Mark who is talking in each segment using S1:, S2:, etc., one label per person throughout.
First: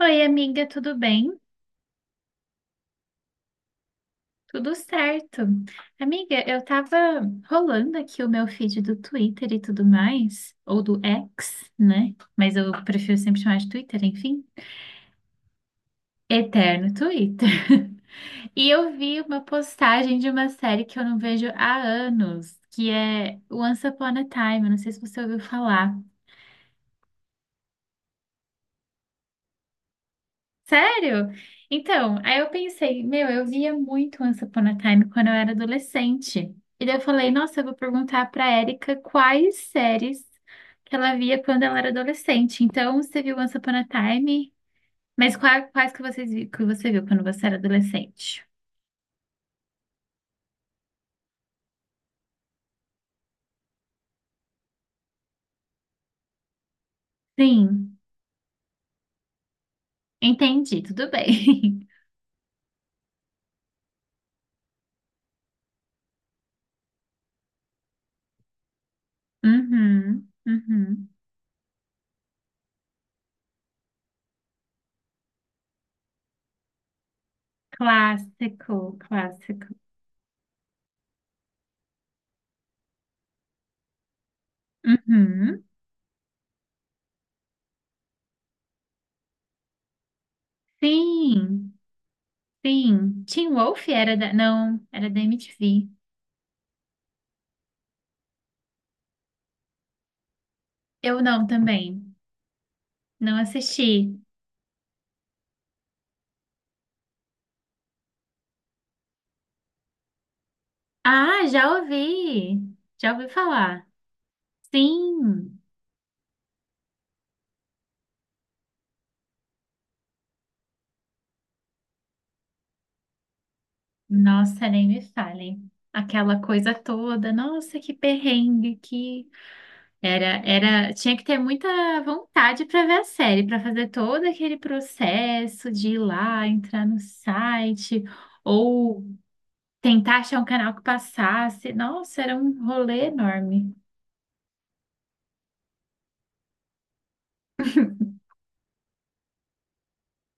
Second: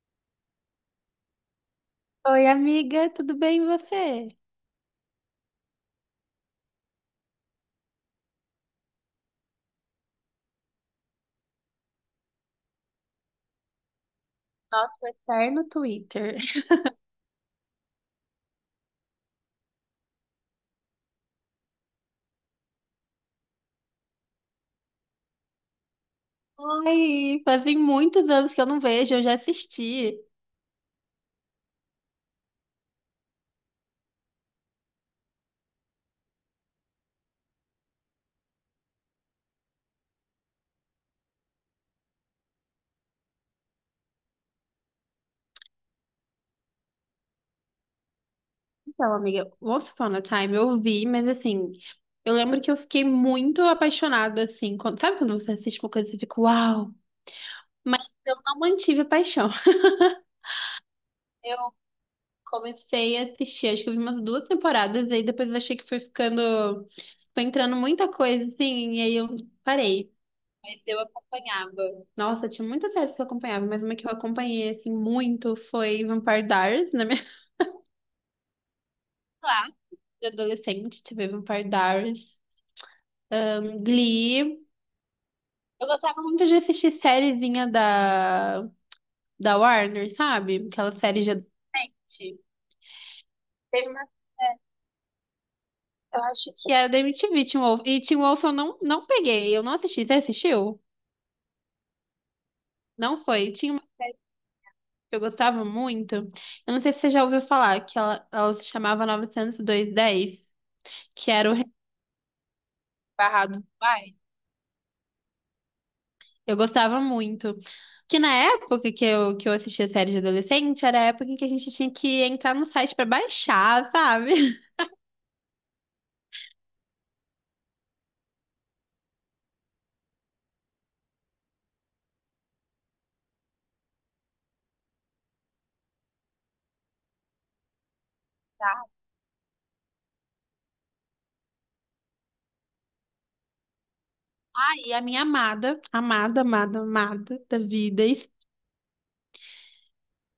S1: Oi, amiga, tudo bem?
S2: Oi, amiga, tudo bem e você?
S1: Tudo certo. Amiga, eu tava rolando aqui o meu feed do Twitter e tudo mais, ou do X, né? Mas eu prefiro sempre chamar de Twitter, enfim.
S2: Nossa, o eterno Twitter.
S1: Eterno Twitter. E eu vi uma postagem de uma série que eu não vejo há anos, que é Once Upon a Time, eu não sei se você ouviu falar.
S2: Ai, fazem muitos anos que eu não vejo, eu já assisti.
S1: Sério? Então, aí eu pensei, meu, eu via muito Once Upon a Time quando eu era adolescente. E daí eu falei, nossa, eu vou perguntar pra Érica quais séries que ela via quando ela era adolescente. Então, você viu Once Upon a Time, mas quais, que que você viu quando você era adolescente?
S2: Então, amiga, Once Upon a Time eu vi, mas assim, eu lembro que eu fiquei muito apaixonada, assim, sabe quando você assiste uma coisa e você fica, uau!
S1: Sim,
S2: Mas eu não mantive a paixão.
S1: entendi, tudo
S2: Eu
S1: bem.
S2: comecei a assistir, acho que eu vi umas duas temporadas, e aí depois eu achei que foi ficando, foi entrando muita coisa, assim, e aí eu parei.
S1: Uhum,
S2: Mas eu
S1: uhum.
S2: acompanhava. Nossa, tinha muitas séries que eu acompanhava, mas uma que eu acompanhei, assim, muito foi Vampire Diaries, na minha
S1: Clássico,
S2: Lá,
S1: clássico.
S2: de adolescente, tive Vampire Diaries, Glee.
S1: Uhum.
S2: Eu gostava muito de assistir sériezinha da Warner, sabe? Aquela série de
S1: Sim.
S2: adolescente.
S1: Sim, Teen Wolf
S2: Teve uma,
S1: era da... Não, era da MTV.
S2: eu acho que era da MTV, Teen Wolf. E Teen Wolf eu não peguei, eu não assisti. Você assistiu?
S1: Eu não também.
S2: Não
S1: Não
S2: foi. Tinha uma série
S1: assisti.
S2: que eu gostava muito. Eu não sei se você já ouviu falar, que ela se chamava 90210, que
S1: Ah,
S2: era o
S1: já ouvi. Já ouvi
S2: Barrado do
S1: falar.
S2: Pai.
S1: Sim.
S2: Eu gostava muito. Que na época que eu assistia série de adolescente, era a época em que a gente tinha que entrar no site pra baixar, sabe?
S1: Nossa, nem me fale. Aquela coisa toda. Nossa, que perrengue que era, tinha que ter muita vontade para ver a série, para fazer todo aquele processo de ir lá, entrar no site ou tentar achar um canal que passasse. Nossa, era um rolê enorme.
S2: Aí a minha amada, amada, amada, amada da vida,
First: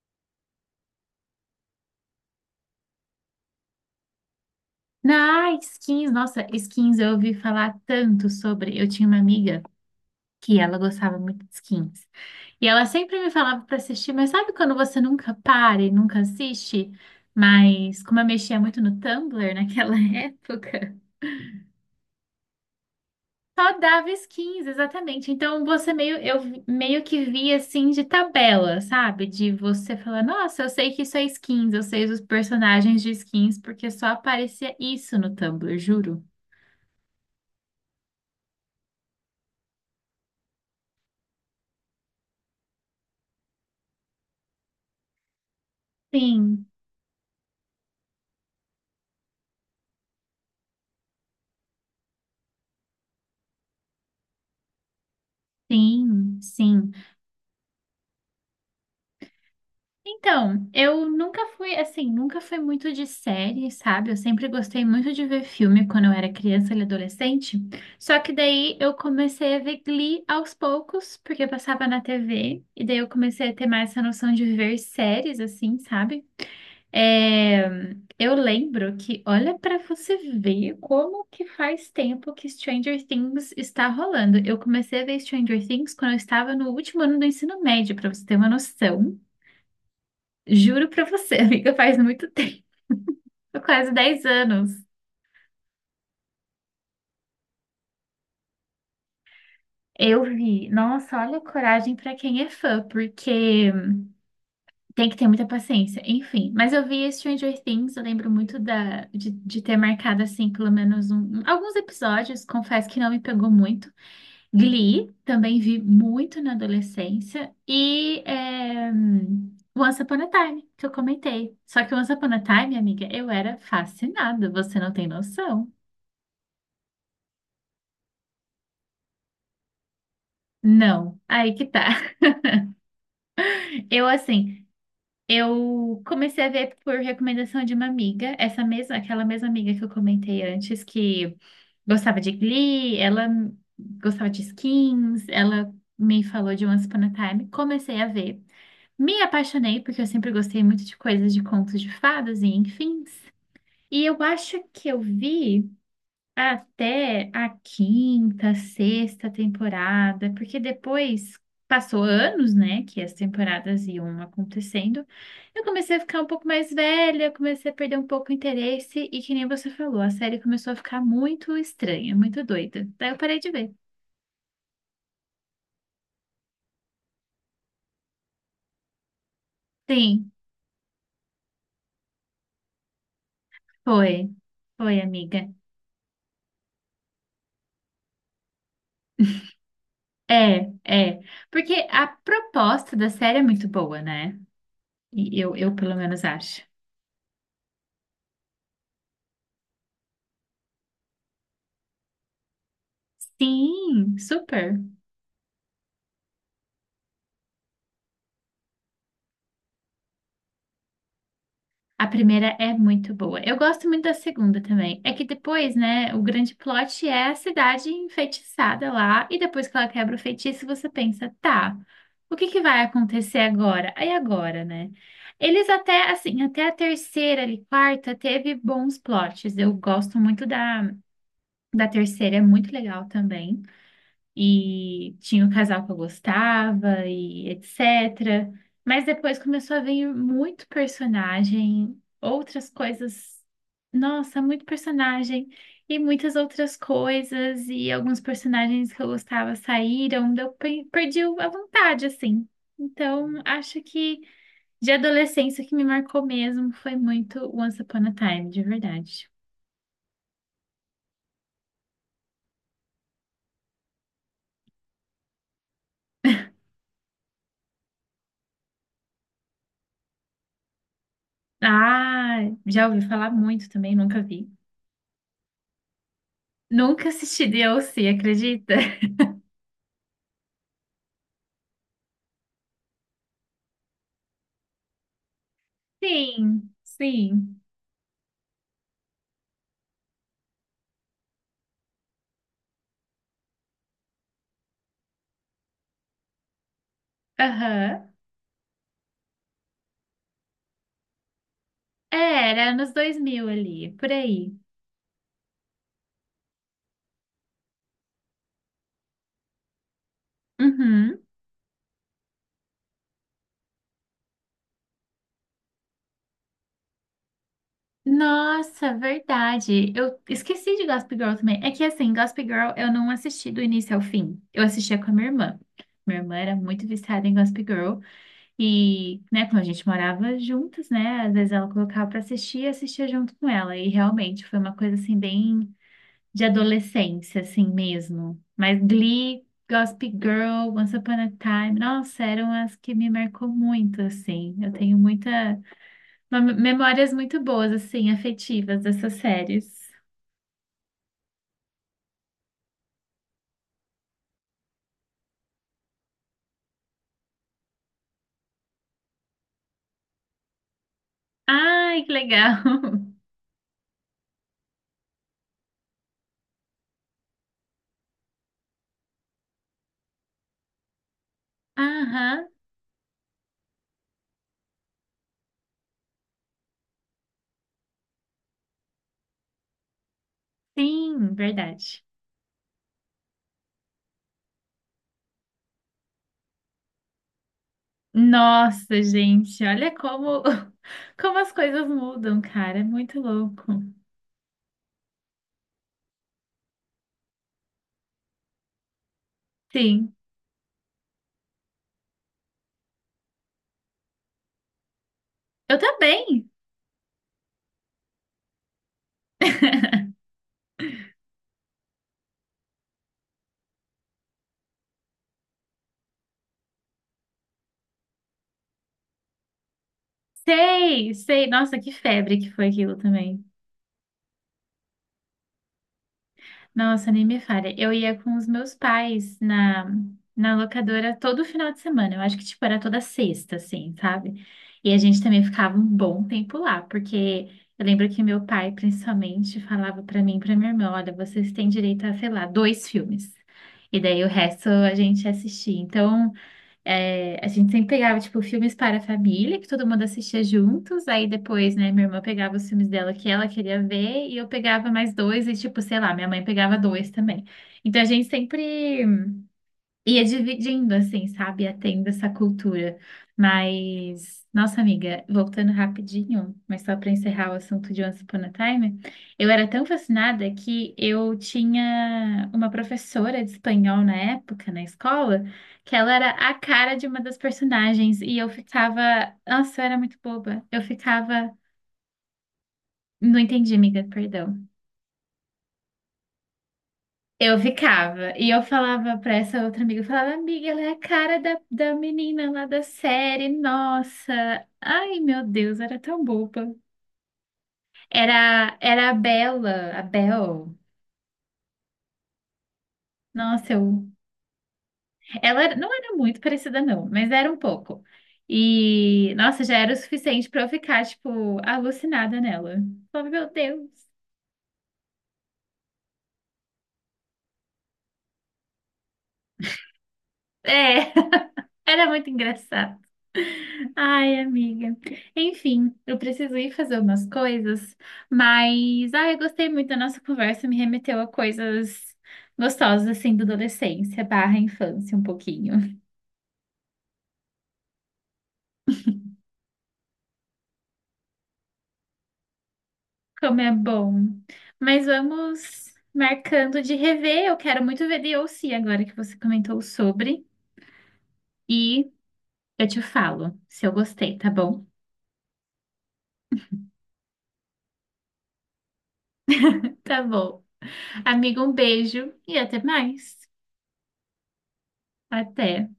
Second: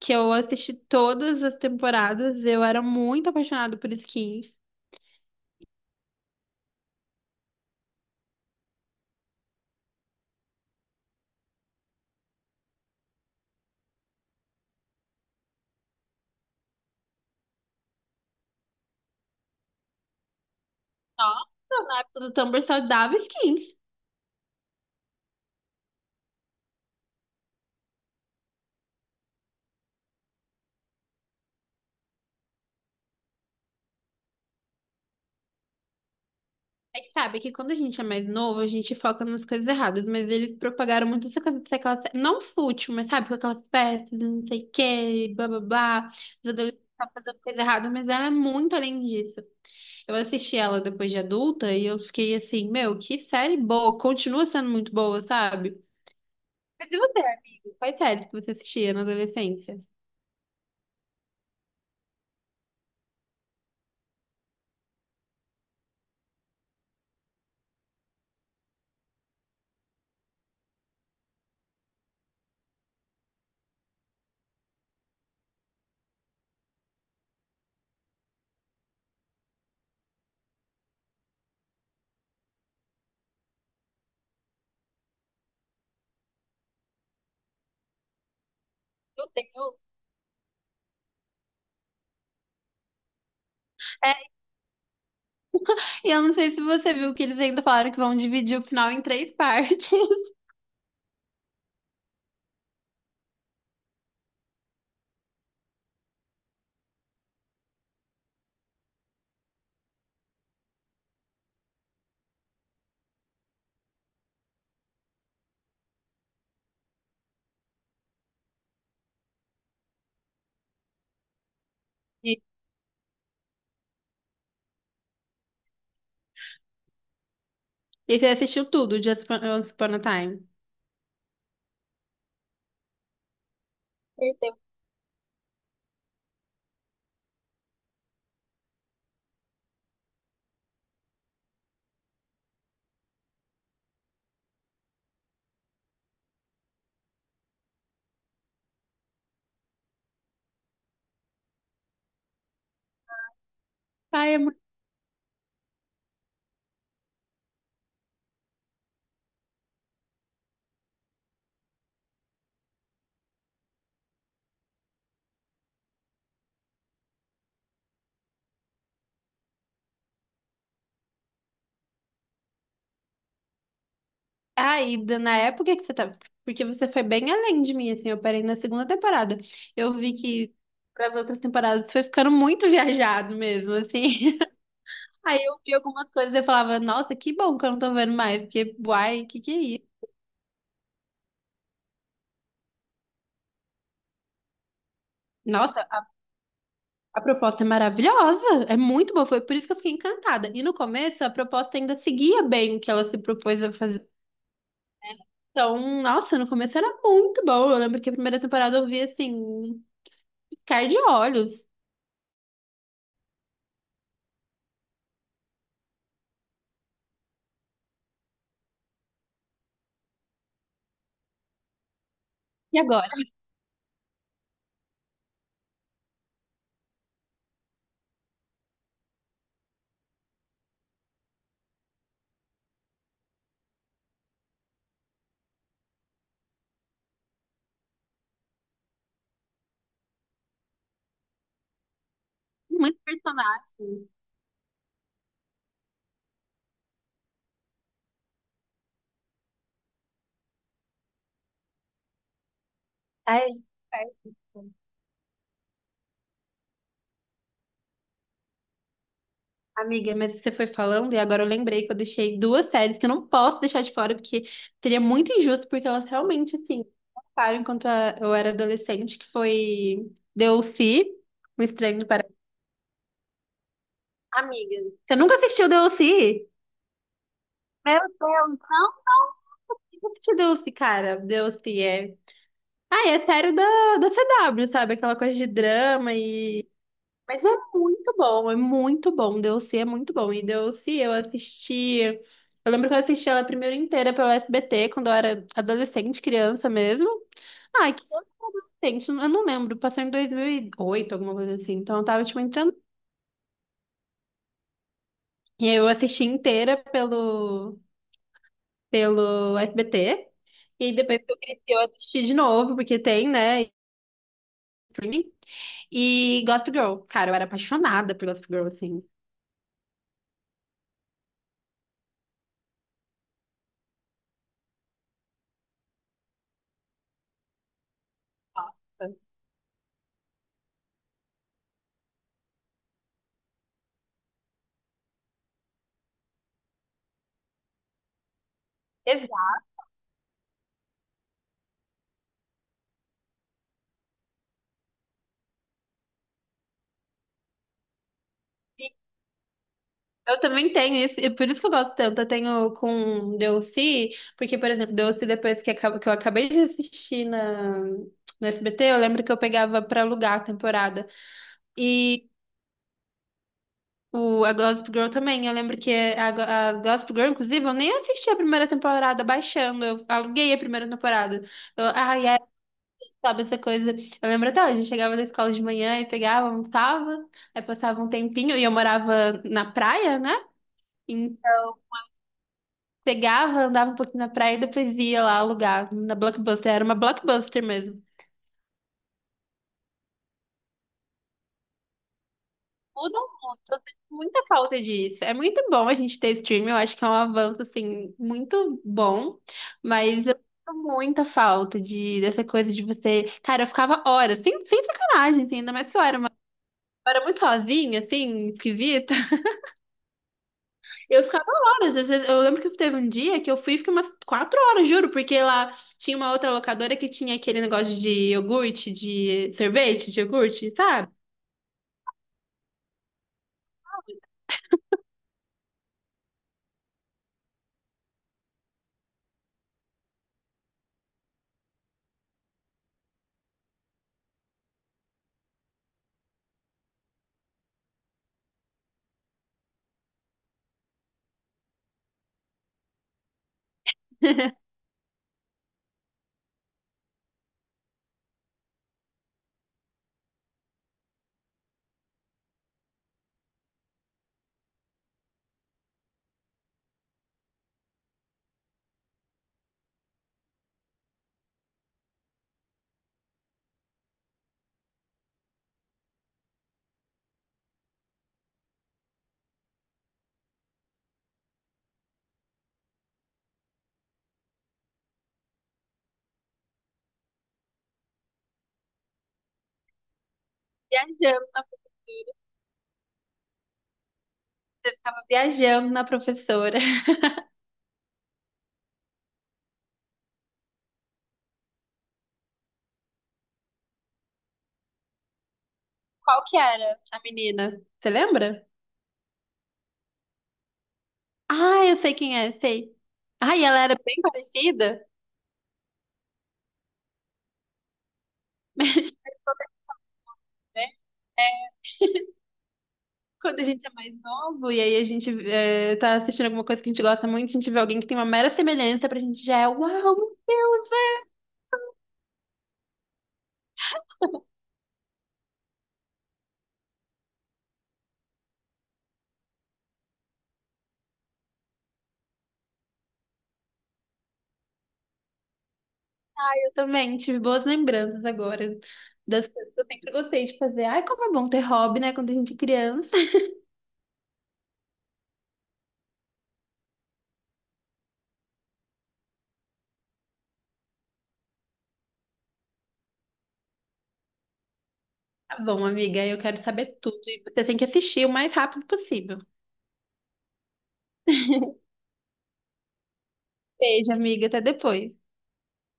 S2: que eu assisti todas as temporadas, eu era muito apaixonada por skins.
S1: Na skins, nossa, skins eu ouvi falar tanto sobre. Eu tinha uma amiga que ela gostava muito de skins. E ela sempre me falava para assistir, mas sabe quando você nunca para e nunca assiste? Mas como eu mexia muito no Tumblr naquela época,
S2: Nossa, na época do Tumblr só dava skins.
S1: só dava skins, exatamente. Então você meio, meio que via assim de tabela, sabe? De você falar, nossa, eu sei que isso é skins, eu sei os personagens de skins, porque só aparecia isso no Tumblr, juro.
S2: É que sabe que quando a gente é mais novo, a gente foca nas coisas erradas, mas eles propagaram muito essa coisa de ser aquela, não fútil, mas sabe, com aquelas peças, não sei o quê, blá blá blá, os
S1: Sim.
S2: adolescentes estão fazendo coisa errada, mas ela é muito além disso. Eu assisti ela depois de adulta e eu fiquei assim, meu, que série boa, continua sendo muito boa, sabe?
S1: Sim,
S2: Mas
S1: sim.
S2: e você, amigo? Quais séries que você assistia na adolescência?
S1: Então, eu nunca fui, assim, nunca fui muito de série, sabe? Eu sempre gostei muito de ver filme quando eu era criança e adolescente. Só que daí eu comecei a ver Glee aos poucos, porque eu passava na TV, e daí eu comecei a ter mais essa noção de ver séries, assim, sabe? É, eu lembro que, olha para você ver como que faz tempo que Stranger Things está rolando. Eu comecei a ver Stranger Things quando eu estava no último ano do ensino médio, para você ter uma noção.
S2: Eu tenho.
S1: Juro para você, amiga, faz muito tempo, quase 10
S2: É,
S1: anos.
S2: e eu não sei se você viu que eles ainda falaram que vão dividir o final em três partes.
S1: Eu vi. Nossa, olha a coragem para quem é fã, porque tem que ter muita paciência. Enfim, mas eu vi Stranger Things, eu lembro muito de ter marcado assim, pelo menos alguns episódios. Confesso que não me pegou muito. Glee, também vi muito na adolescência. E é, Once Upon a Time, que eu comentei. Só que Once Upon a Time, amiga, eu era fascinada, você não tem noção.
S2: E você assistiu tudo, Just Upon Once Upon a Time.
S1: Não, aí que tá. Eu,
S2: Perdeu.
S1: assim, eu comecei a ver por recomendação de uma amiga, essa mesma, aquela mesma amiga que eu comentei antes, que gostava de Glee, ela gostava de Skins, ela me falou de Once Upon a Time, comecei a ver. Me apaixonei porque eu sempre gostei muito de coisas de contos de fadas e enfim. E eu
S2: Ai, é muito.
S1: acho que eu vi até a quinta, sexta temporada, porque depois passou anos, né, que as temporadas iam acontecendo. Eu comecei a ficar um pouco mais velha, comecei a perder um pouco o interesse e que nem você falou, a série começou a ficar muito estranha, muito doida. Daí eu parei de ver.
S2: Ai, na época que você tava. Porque você foi bem além de mim, assim. Eu parei na segunda temporada. Eu vi
S1: Sim,
S2: que para as outras temporadas foi ficando muito viajado mesmo,
S1: foi.
S2: assim.
S1: Foi,
S2: Aí
S1: amiga.
S2: eu vi algumas coisas e eu falava, nossa, que bom que eu não tô vendo mais. Porque, uai, que é isso?
S1: É, é. Porque a proposta da série é muito boa, né? E eu
S2: Nossa,
S1: pelo
S2: a
S1: menos acho.
S2: a proposta é maravilhosa. É muito boa. Foi por isso que eu fiquei encantada. E no começo, a proposta ainda seguia bem o que ela se propôs a fazer.
S1: Sim, super.
S2: Então, nossa, no começo era muito bom. Eu lembro que a primeira temporada eu vi assim, ficar de olhos.
S1: A primeira é muito boa. Eu gosto muito da segunda também. É que depois, né, o grande plot é a cidade enfeitiçada lá, e depois que ela quebra o feitiço, você pensa, tá, o que que
S2: E
S1: vai
S2: agora?
S1: acontecer agora? Aí agora, né? Eles até, assim, até a terceira ali, quarta, teve bons plots. Eu gosto muito da terceira, é muito legal também. E tinha o casal que eu gostava e etc. Mas depois começou a vir muito personagem, outras
S2: Muitos
S1: coisas.
S2: personagens.
S1: Nossa, muito personagem e muitas outras coisas e alguns personagens que eu gostava saíram, daí eu perdi a vontade assim.
S2: Ai,
S1: Então, acho
S2: a gente
S1: que
S2: perde isso.
S1: de adolescência o que me marcou mesmo foi muito Once Upon a Time, de verdade.
S2: Amiga, mas você foi falando e agora eu lembrei que eu deixei duas séries que eu não posso deixar de fora, porque seria muito injusto, porque elas realmente, assim, passaram enquanto eu era adolescente, que foi DLC, Um Estranho no Paraíso.
S1: Ah, já ouvi falar muito também, nunca vi.
S2: Amiga, você nunca assistiu DLC?
S1: Nunca assisti
S2: Meu
S1: DLC,
S2: Deus,
S1: acredita?
S2: não? Por que nunca assistiu DLC, cara. DLC é, ah, é sério da CW, sabe? Aquela coisa de drama e.
S1: Sim,
S2: Mas é
S1: sim.
S2: muito bom, é muito bom. Deus se é muito bom. E Deus se eu assisti. Eu lembro que eu assisti ela primeiro inteira pelo SBT, quando eu era adolescente, criança mesmo. Ai, que
S1: Aham.
S2: adolescente, eu não lembro. Passou em 2008, alguma coisa assim. Então eu tava, tipo,
S1: É, era
S2: entrando.
S1: anos 2000 ali, por aí.
S2: E aí eu assisti inteira pelo SBT. E aí depois
S1: Uhum.
S2: que eu cresci, eu assisti de novo, porque tem, né? Streaming. E Gossip Girl, cara, eu era apaixonada por Gossip Girl,
S1: Nossa,
S2: assim.
S1: verdade. Eu esqueci de Gossip Girl também. É que assim, Gossip Girl eu não assisti do início ao fim. Eu assistia com a minha irmã. Minha irmã era muito viciada em Gossip Girl
S2: Nossa.
S1: e, né, quando a gente morava juntas, né, às vezes ela colocava pra assistir e assistia junto com ela. E realmente foi uma coisa assim bem de adolescência, assim mesmo. Mas Glee,
S2: Exato.
S1: Gossip Girl, Once Upon a Time, nossa, eram as que me marcou muito, assim. Eu tenho muita, memórias muito boas, assim, afetivas dessas séries.
S2: Eu também tenho isso, e por isso que eu gosto tanto. Eu tenho com Deussi, porque, por exemplo, Deussi, depois que que eu acabei de assistir no SBT, eu lembro que eu pegava pra alugar a temporada.
S1: Ai, que
S2: E
S1: legal!
S2: a Gossip Girl também. Eu lembro que a Gossip Girl, inclusive, eu nem assisti a primeira temporada baixando, eu aluguei a primeira temporada. Eu, ai,
S1: Aham,
S2: sabe essa coisa? Eu lembro até hoje, eu chegava da escola de manhã e pegava, almoçava, aí passava um tempinho e eu morava na praia, né? E
S1: sim, verdade.
S2: pegava, andava um pouquinho na praia e depois ia lá alugar na Blockbuster. Era uma Blockbuster mesmo.
S1: Nossa, gente, olha como, como as coisas mudam, cara, é muito
S2: Mudam muito,
S1: louco.
S2: eu sinto muita falta disso. É muito bom a gente ter streaming, eu acho que é um avanço, assim, muito bom,
S1: Sim,
S2: mas eu sinto muita falta dessa coisa de você. Cara, eu ficava horas, sem sacanagem, assim, ainda
S1: eu
S2: mais que eu era uma.
S1: também.
S2: Eu era muito sozinha, assim, esquisita. Eu ficava horas. Eu lembro que teve um dia que eu fui e fiquei umas 4 horas, juro, porque lá tinha uma outra locadora que tinha aquele negócio de iogurte, de sorvete, de iogurte, sabe?
S1: Sei, sei, nossa, que febre que foi aquilo também. Nossa, nem me falha. Eu ia com os meus pais na locadora todo final de semana. Eu acho que, tipo, era toda sexta, assim, sabe? E a gente também ficava um bom tempo lá, porque eu lembro que meu pai, principalmente, falava pra mim e pra minha irmã, olha, vocês têm direito a, sei lá, dois filmes. E daí o resto a gente assistia. Então, é, a gente sempre pegava, tipo, filmes para a família, que todo mundo assistia juntos. Aí depois, né, minha irmã pegava os filmes dela que ela queria ver, e eu pegava mais dois, e, tipo, sei lá, minha mãe pegava dois também. Então a gente sempre ia dividindo, assim, sabe? Ia tendo essa cultura. Mas, nossa amiga, voltando rapidinho, mas só para encerrar o assunto de Once Upon a Time, eu era tão fascinada que eu tinha uma professora de espanhol na época, na escola, que ela era a cara de uma das personagens e eu ficava, nossa, eu era muito boba. Eu
S2: Viajando,
S1: ficava,
S2: na-
S1: não entendi, amiga, perdão.
S2: eu ficava viajando na professora.
S1: Eu ficava, e eu falava pra essa outra amiga, eu falava, amiga, ela é a cara da menina lá da série, nossa, ai meu Deus, era tão
S2: Qual que
S1: boba.
S2: era a menina? Você lembra?
S1: Era a Bella, a Bel,
S2: Ah, eu sei quem é, sei. Ah, e
S1: nossa,
S2: ela era
S1: eu,
S2: bem parecida,
S1: não era muito parecida não, mas era um pouco. E, nossa, já era o suficiente pra eu
S2: né?
S1: ficar, tipo,
S2: É,
S1: alucinada nela. Falava, meu
S2: quando a gente é
S1: Deus.
S2: mais novo e aí a gente tá assistindo alguma coisa que a gente gosta muito, a gente vê alguém que tem uma mera semelhança pra gente já é, uau.
S1: É, era muito engraçado. Ai, amiga. Enfim, eu preciso ir fazer umas coisas, mas ai, eu gostei muito da nossa conversa, me remeteu a coisas gostosas assim da adolescência barra infância um pouquinho.
S2: Também tive boas lembranças agora das coisas que eu sempre gostei de fazer. Ai, como é bom ter hobby, né? Quando a gente é criança.
S1: Como é bom. Mas vamos marcando de rever. Eu quero muito ver Beyoncé agora que você comentou sobre. E eu te falo se eu gostei, tá bom?
S2: Tá bom, amiga, eu quero saber tudo e você tem que assistir o mais rápido possível.
S1: Tá bom. Amiga, um beijo e até mais.
S2: Beijo, amiga, até depois.
S1: Até.